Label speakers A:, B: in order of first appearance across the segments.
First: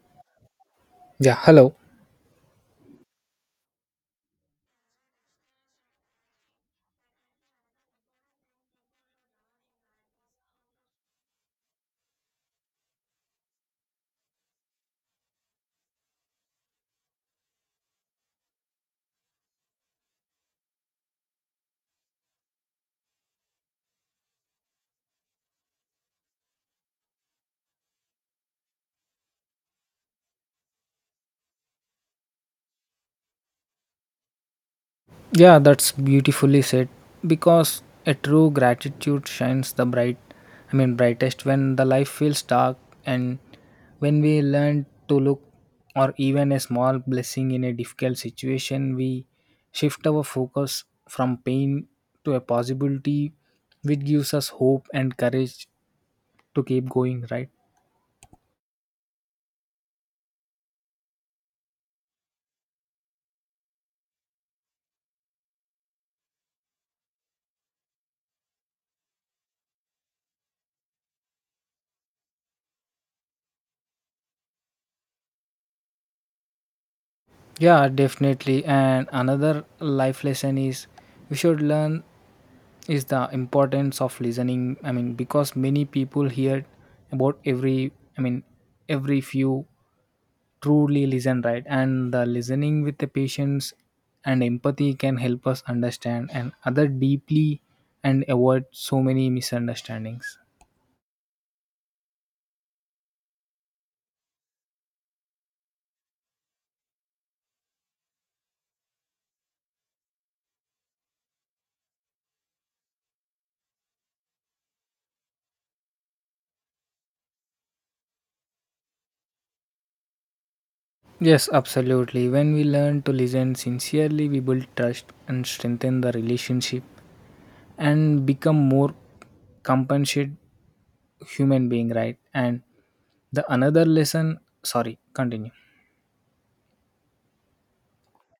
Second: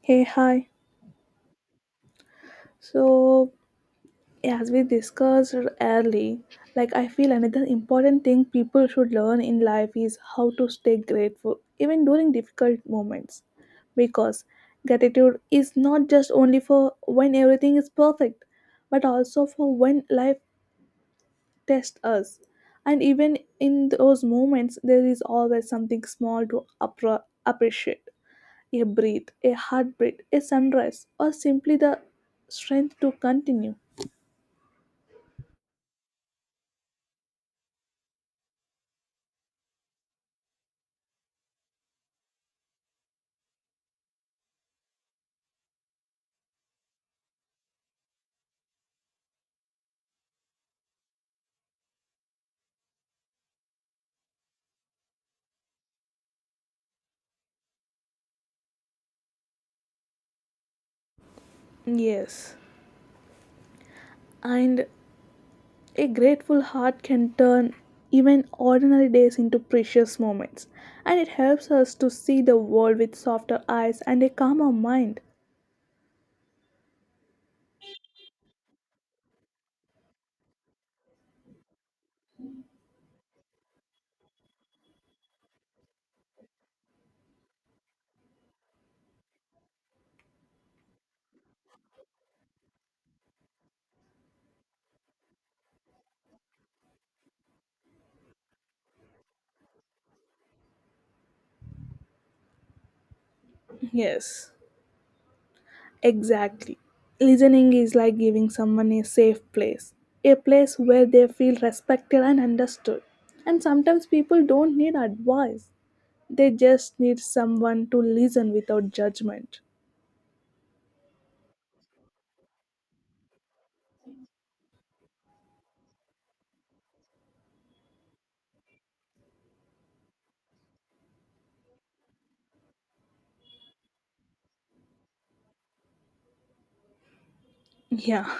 A: Hey, hi.
B: Yeah, hello.
A: So, as we discussed early, like I feel another important thing people should learn in life is how to stay grateful even during difficult moments. Because gratitude is not just only for when everything is perfect, but also for when life tests us. And even in those moments, there is always something small to appreciate. A breath, a heartbeat, a sunrise, or simply the strength to continue.
B: Yeah, that's beautifully said because a true gratitude shines the brightest when the life feels dark, and when we learn to look or even a small blessing in a difficult situation, we shift our focus from pain to a possibility which gives us hope and courage to keep going, right?
A: Yes, and a grateful heart can turn even ordinary days into precious moments, and it helps us to see the world with softer eyes and a calmer mind.
B: Yeah, definitely. And another life lesson is we should learn is the importance of listening, because many people hear about every i mean every few truly listen, right? And the listening with the patience and empathy can help us understand and other deeply and avoid so many misunderstandings.
A: Yes, exactly. Listening is like giving someone a safe place, a place where they feel respected and understood. And sometimes people don't need advice, they just need someone to listen without judgment.
B: Yes, absolutely. When we learn to listen sincerely, we build trust and strengthen the relationship and become more compassionate human being, right? And the another lesson, sorry, continue.
A: Yeah,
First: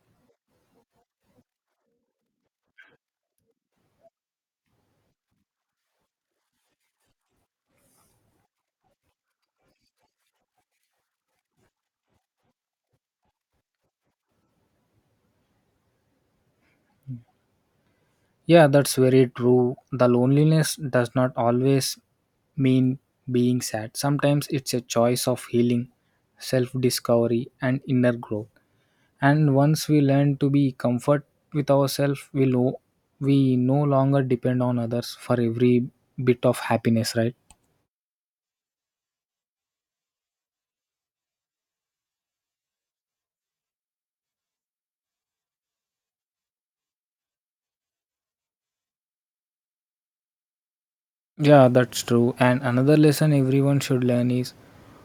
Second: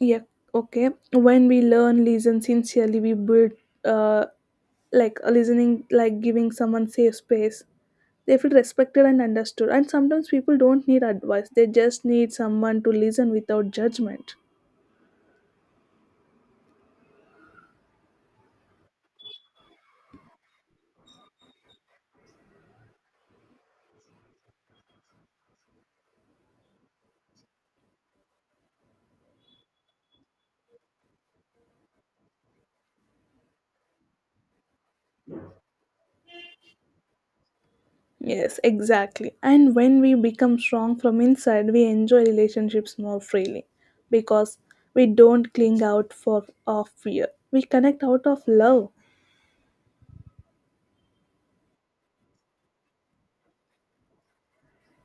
A: yeah, okay. When we learn listen sincerely, we build uh, like a listening, like giving someone safe space. They feel respected and understood. And sometimes people don't need advice, they just need someone to listen without judgment.
B: Yeah, that's very true. The loneliness does not always mean being sad. Sometimes it's a choice of healing, self discovery, and inner growth. And once we learn to be comfort with ourselves, we no longer depend on others for every bit of happiness, right?
A: Yes, exactly. And when we become strong from inside, we enjoy relationships more freely because we don't cling out for of fear. We connect out of love.
B: Yeah, that's true. And another lesson everyone should learn is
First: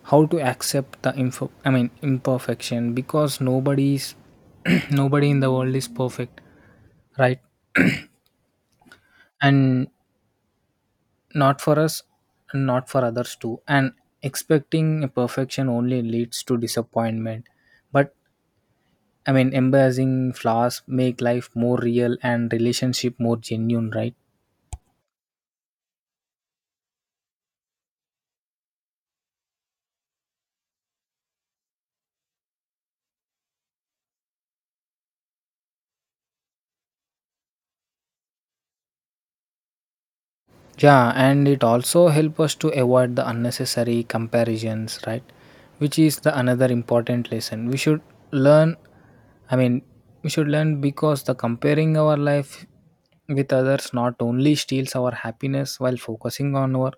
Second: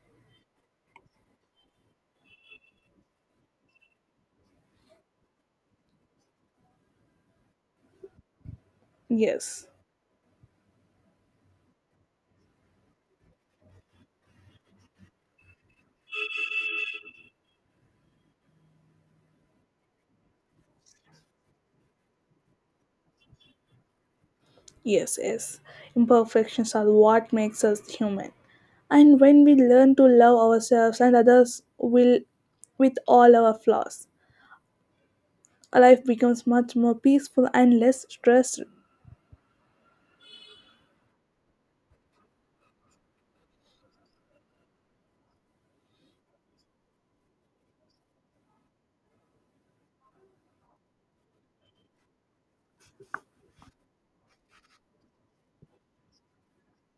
B: how to accept the info I mean imperfection because nobody's, nobody in the world is perfect, right?
A: Yes,
B: And not for us and not for others too. And expecting a perfection only leads to disappointment. But embracing flaws make life more real and relationship more genuine, right?
A: yes, yes. Imperfections are what makes us human. And when we learn to love ourselves and others will with all our flaws, our life becomes much more peaceful and less stressed.
B: Yeah, and it also help us to avoid the unnecessary comparisons, right? Which is the another important lesson. Learn I mean we should learn because the comparing our life with others not only steals our happiness, while focusing on our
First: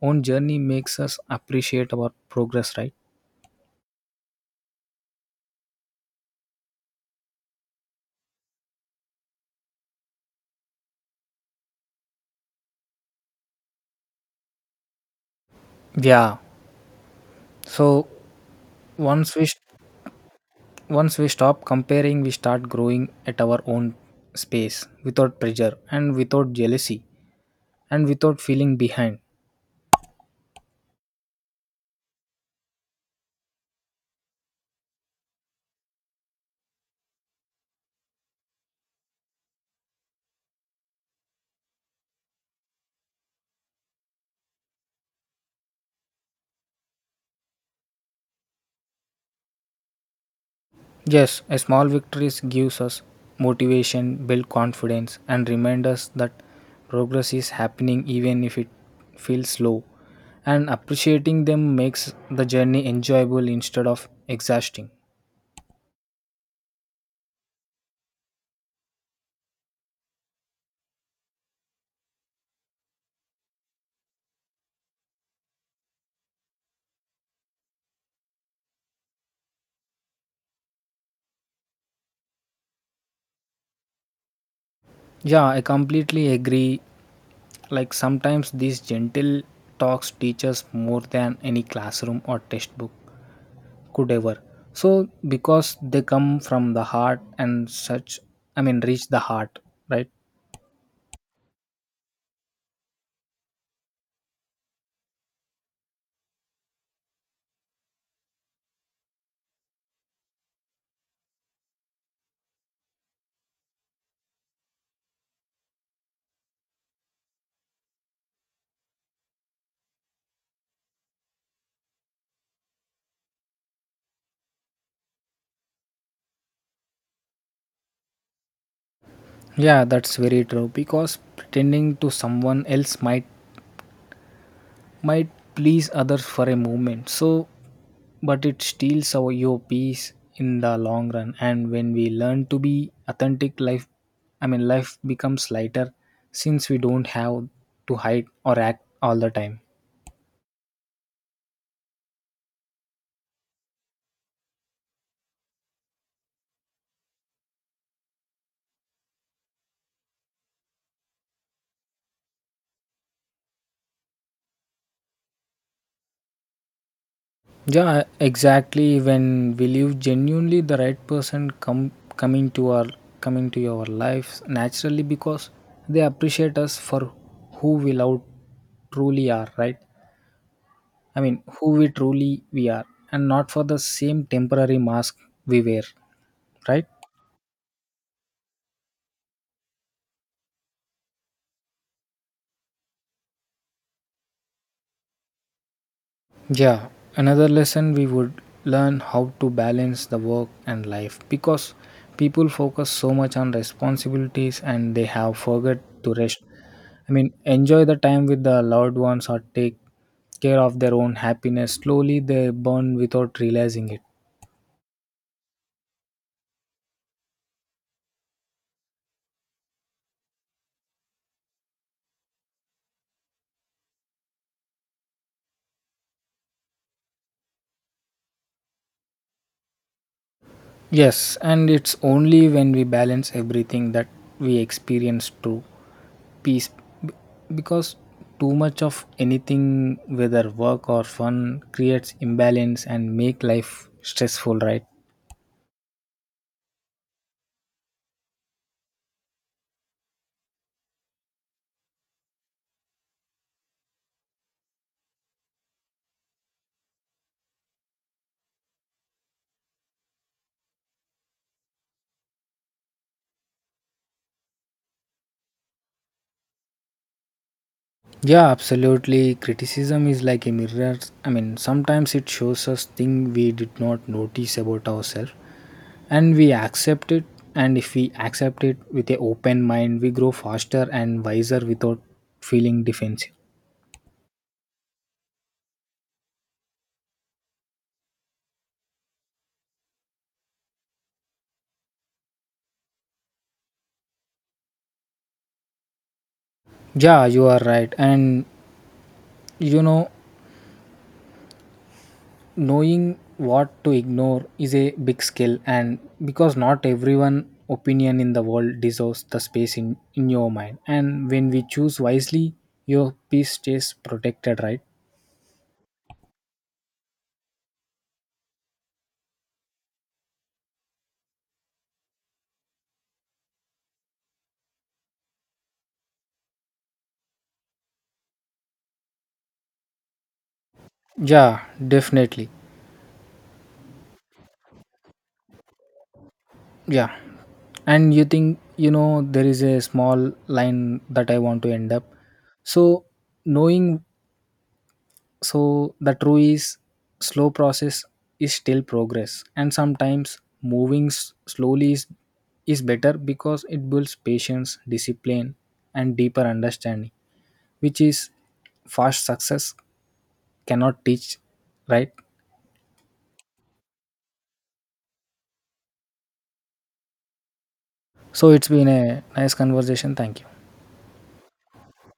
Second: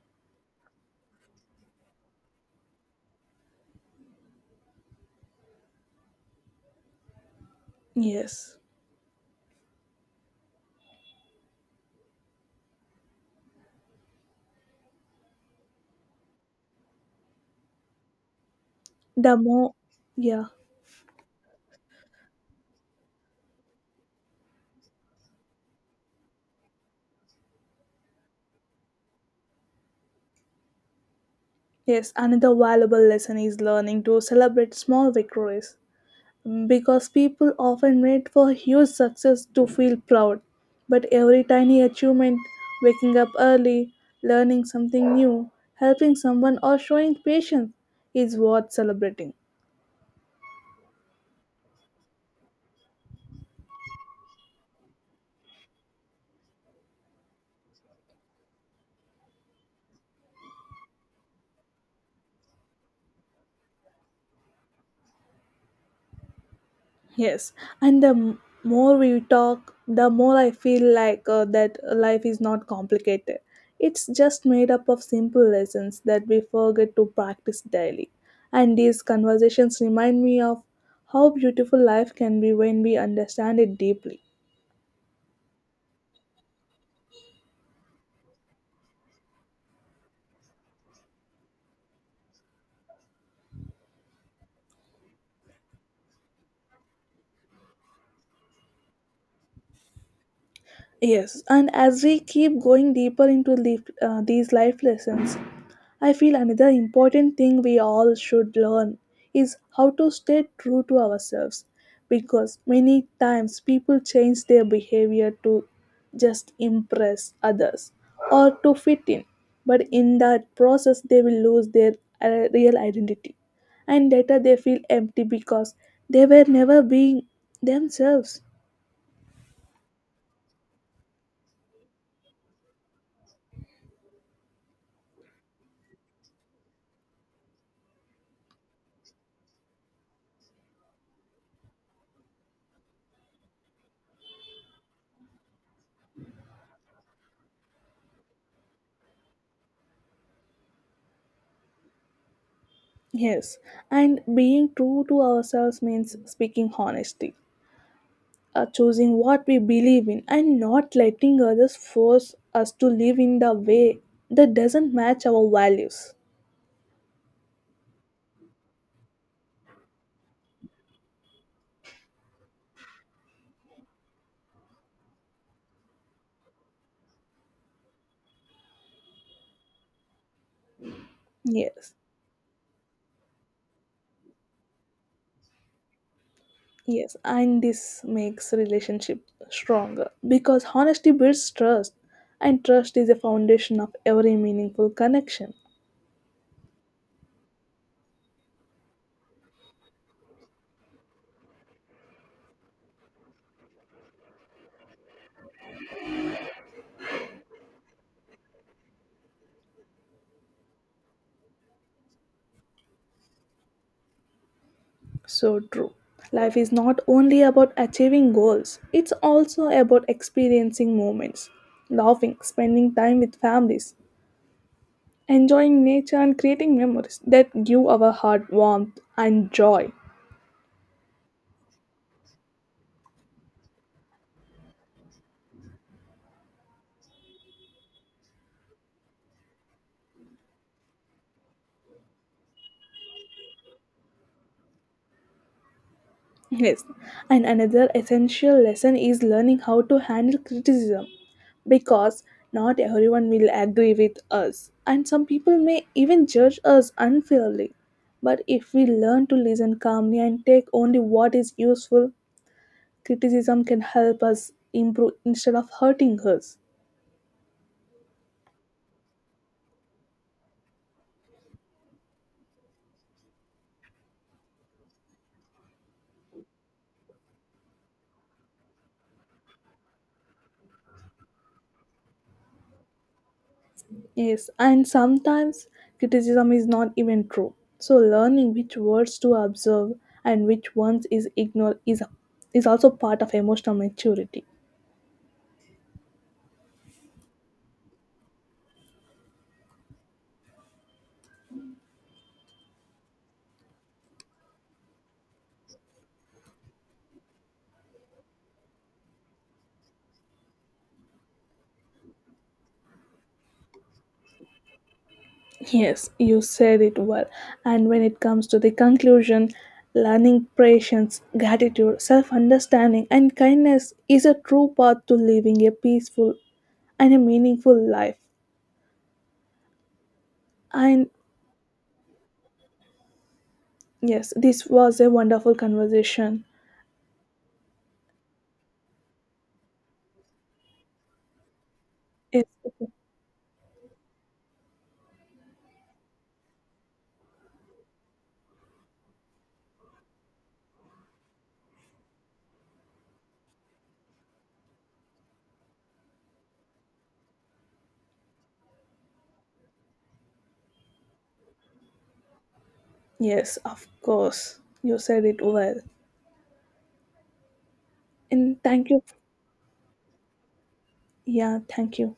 B: own journey makes us appreciate our progress, right?
A: Yes.
B: Yeah. So once
A: The
B: we st-
A: more, yeah.
B: Once we stop comparing, we start growing at our own space without pressure and without jealousy, and without feeling behind.
A: Yes, another valuable lesson is learning to celebrate small victories. Because people often wait for huge success to feel proud. But every tiny achievement, waking up early, learning something new, helping someone, or showing patience, is worth celebrating.
B: Yes, a small victories gives us motivation, build confidence, and remind us that progress is happening even if it feels slow. And appreciating them makes the journey enjoyable instead of exhausting.
A: Yes, and the more we talk, the more I feel like that life is not complicated. It's just made up of simple lessons that we forget to practice daily. And these conversations remind me of how beautiful life can be when we understand it deeply.
B: Yeah, I completely agree. Like sometimes these gentle talks teach us more than any classroom or textbook could ever. So because they come from the heart and such reach the heart, right?
A: Yes, and as we keep going deeper into the, these life lessons, I feel another important thing we all should learn is how to stay true to ourselves because many times people change their behavior to just impress others or to fit in, but in that process, they will lose their real identity and later they feel empty because they were never being themselves.
B: Yeah, that's very true because pretending to someone else might please others for a moment. So but it steals our your peace in the long run. And when we learn to be authentic, life I mean life becomes lighter since we don't have to hide or act all the time.
A: Yes, and being true to ourselves means speaking honesty, choosing what we believe in and not letting others force us to live in the way that doesn't match our values.
B: Yeah, exactly. When will you genuinely the right person come coming to our coming to your lives naturally because they appreciate us for who we love, truly are, right? I mean, who we
A: Yes,
B: truly we are, and not for the same temporary mask we wear, right?
A: yes, and this makes relationship stronger because honesty builds trust, and trust is the foundation of every meaningful connection.
B: Yeah, another lesson we would learn how to balance the work and life because people focus so much on responsibilities and they have forgot to rest. I mean, enjoy the time with the loved ones or take care of their own happiness. Slowly they burn without realizing it.
A: So true. Life is not only about achieving goals, it's also about experiencing moments, laughing, spending time with families, enjoying nature, and creating memories that give our heart warmth and joy.
B: Yes, and it's only when we balance everything that we experience true peace B- because too much of anything, whether work or fun, creates imbalance and make life stressful, right?
A: Yes, and another essential lesson is learning how to handle criticism because not everyone will agree with us, and some people may even judge us unfairly. But if we learn to listen calmly and take only what is useful, criticism can help us improve instead of hurting us.
B: Yeah, absolutely. Criticism is like a mirror. I mean, sometimes it shows us things we did not notice about ourselves, and we accept it. And if we accept it with an open mind, we grow faster and wiser without feeling defensive.
A: Yes, and sometimes criticism is not even true. So learning which words to observe and which ones is ignore is also part of emotional maturity.
B: Yeah, you are right. And you know, knowing what to ignore is a big skill. And because not everyone opinion in the world deserves the space in your mind. And when we choose wisely, your peace stays protected, right?
A: Yes, you said it well. And when it comes to the conclusion, learning patience, gratitude, self-understanding and kindness is a true path to living a peaceful and a meaningful life. And
B: Yeah, definitely.
A: yes, this was a wonderful conversation.
B: Yeah, and you think you know there is a small line that I want to end up.
A: Yes,
B: So knowing, so the true is slow process is still progress. And sometimes moving slowly is better because it builds patience discipline and deeper understanding which is fast success cannot teach, right?
A: yes, of course. You said it well.
B: So
A: And
B: it's been
A: thank you.
B: a nice conversation, thank you.
A: Yeah, thank you.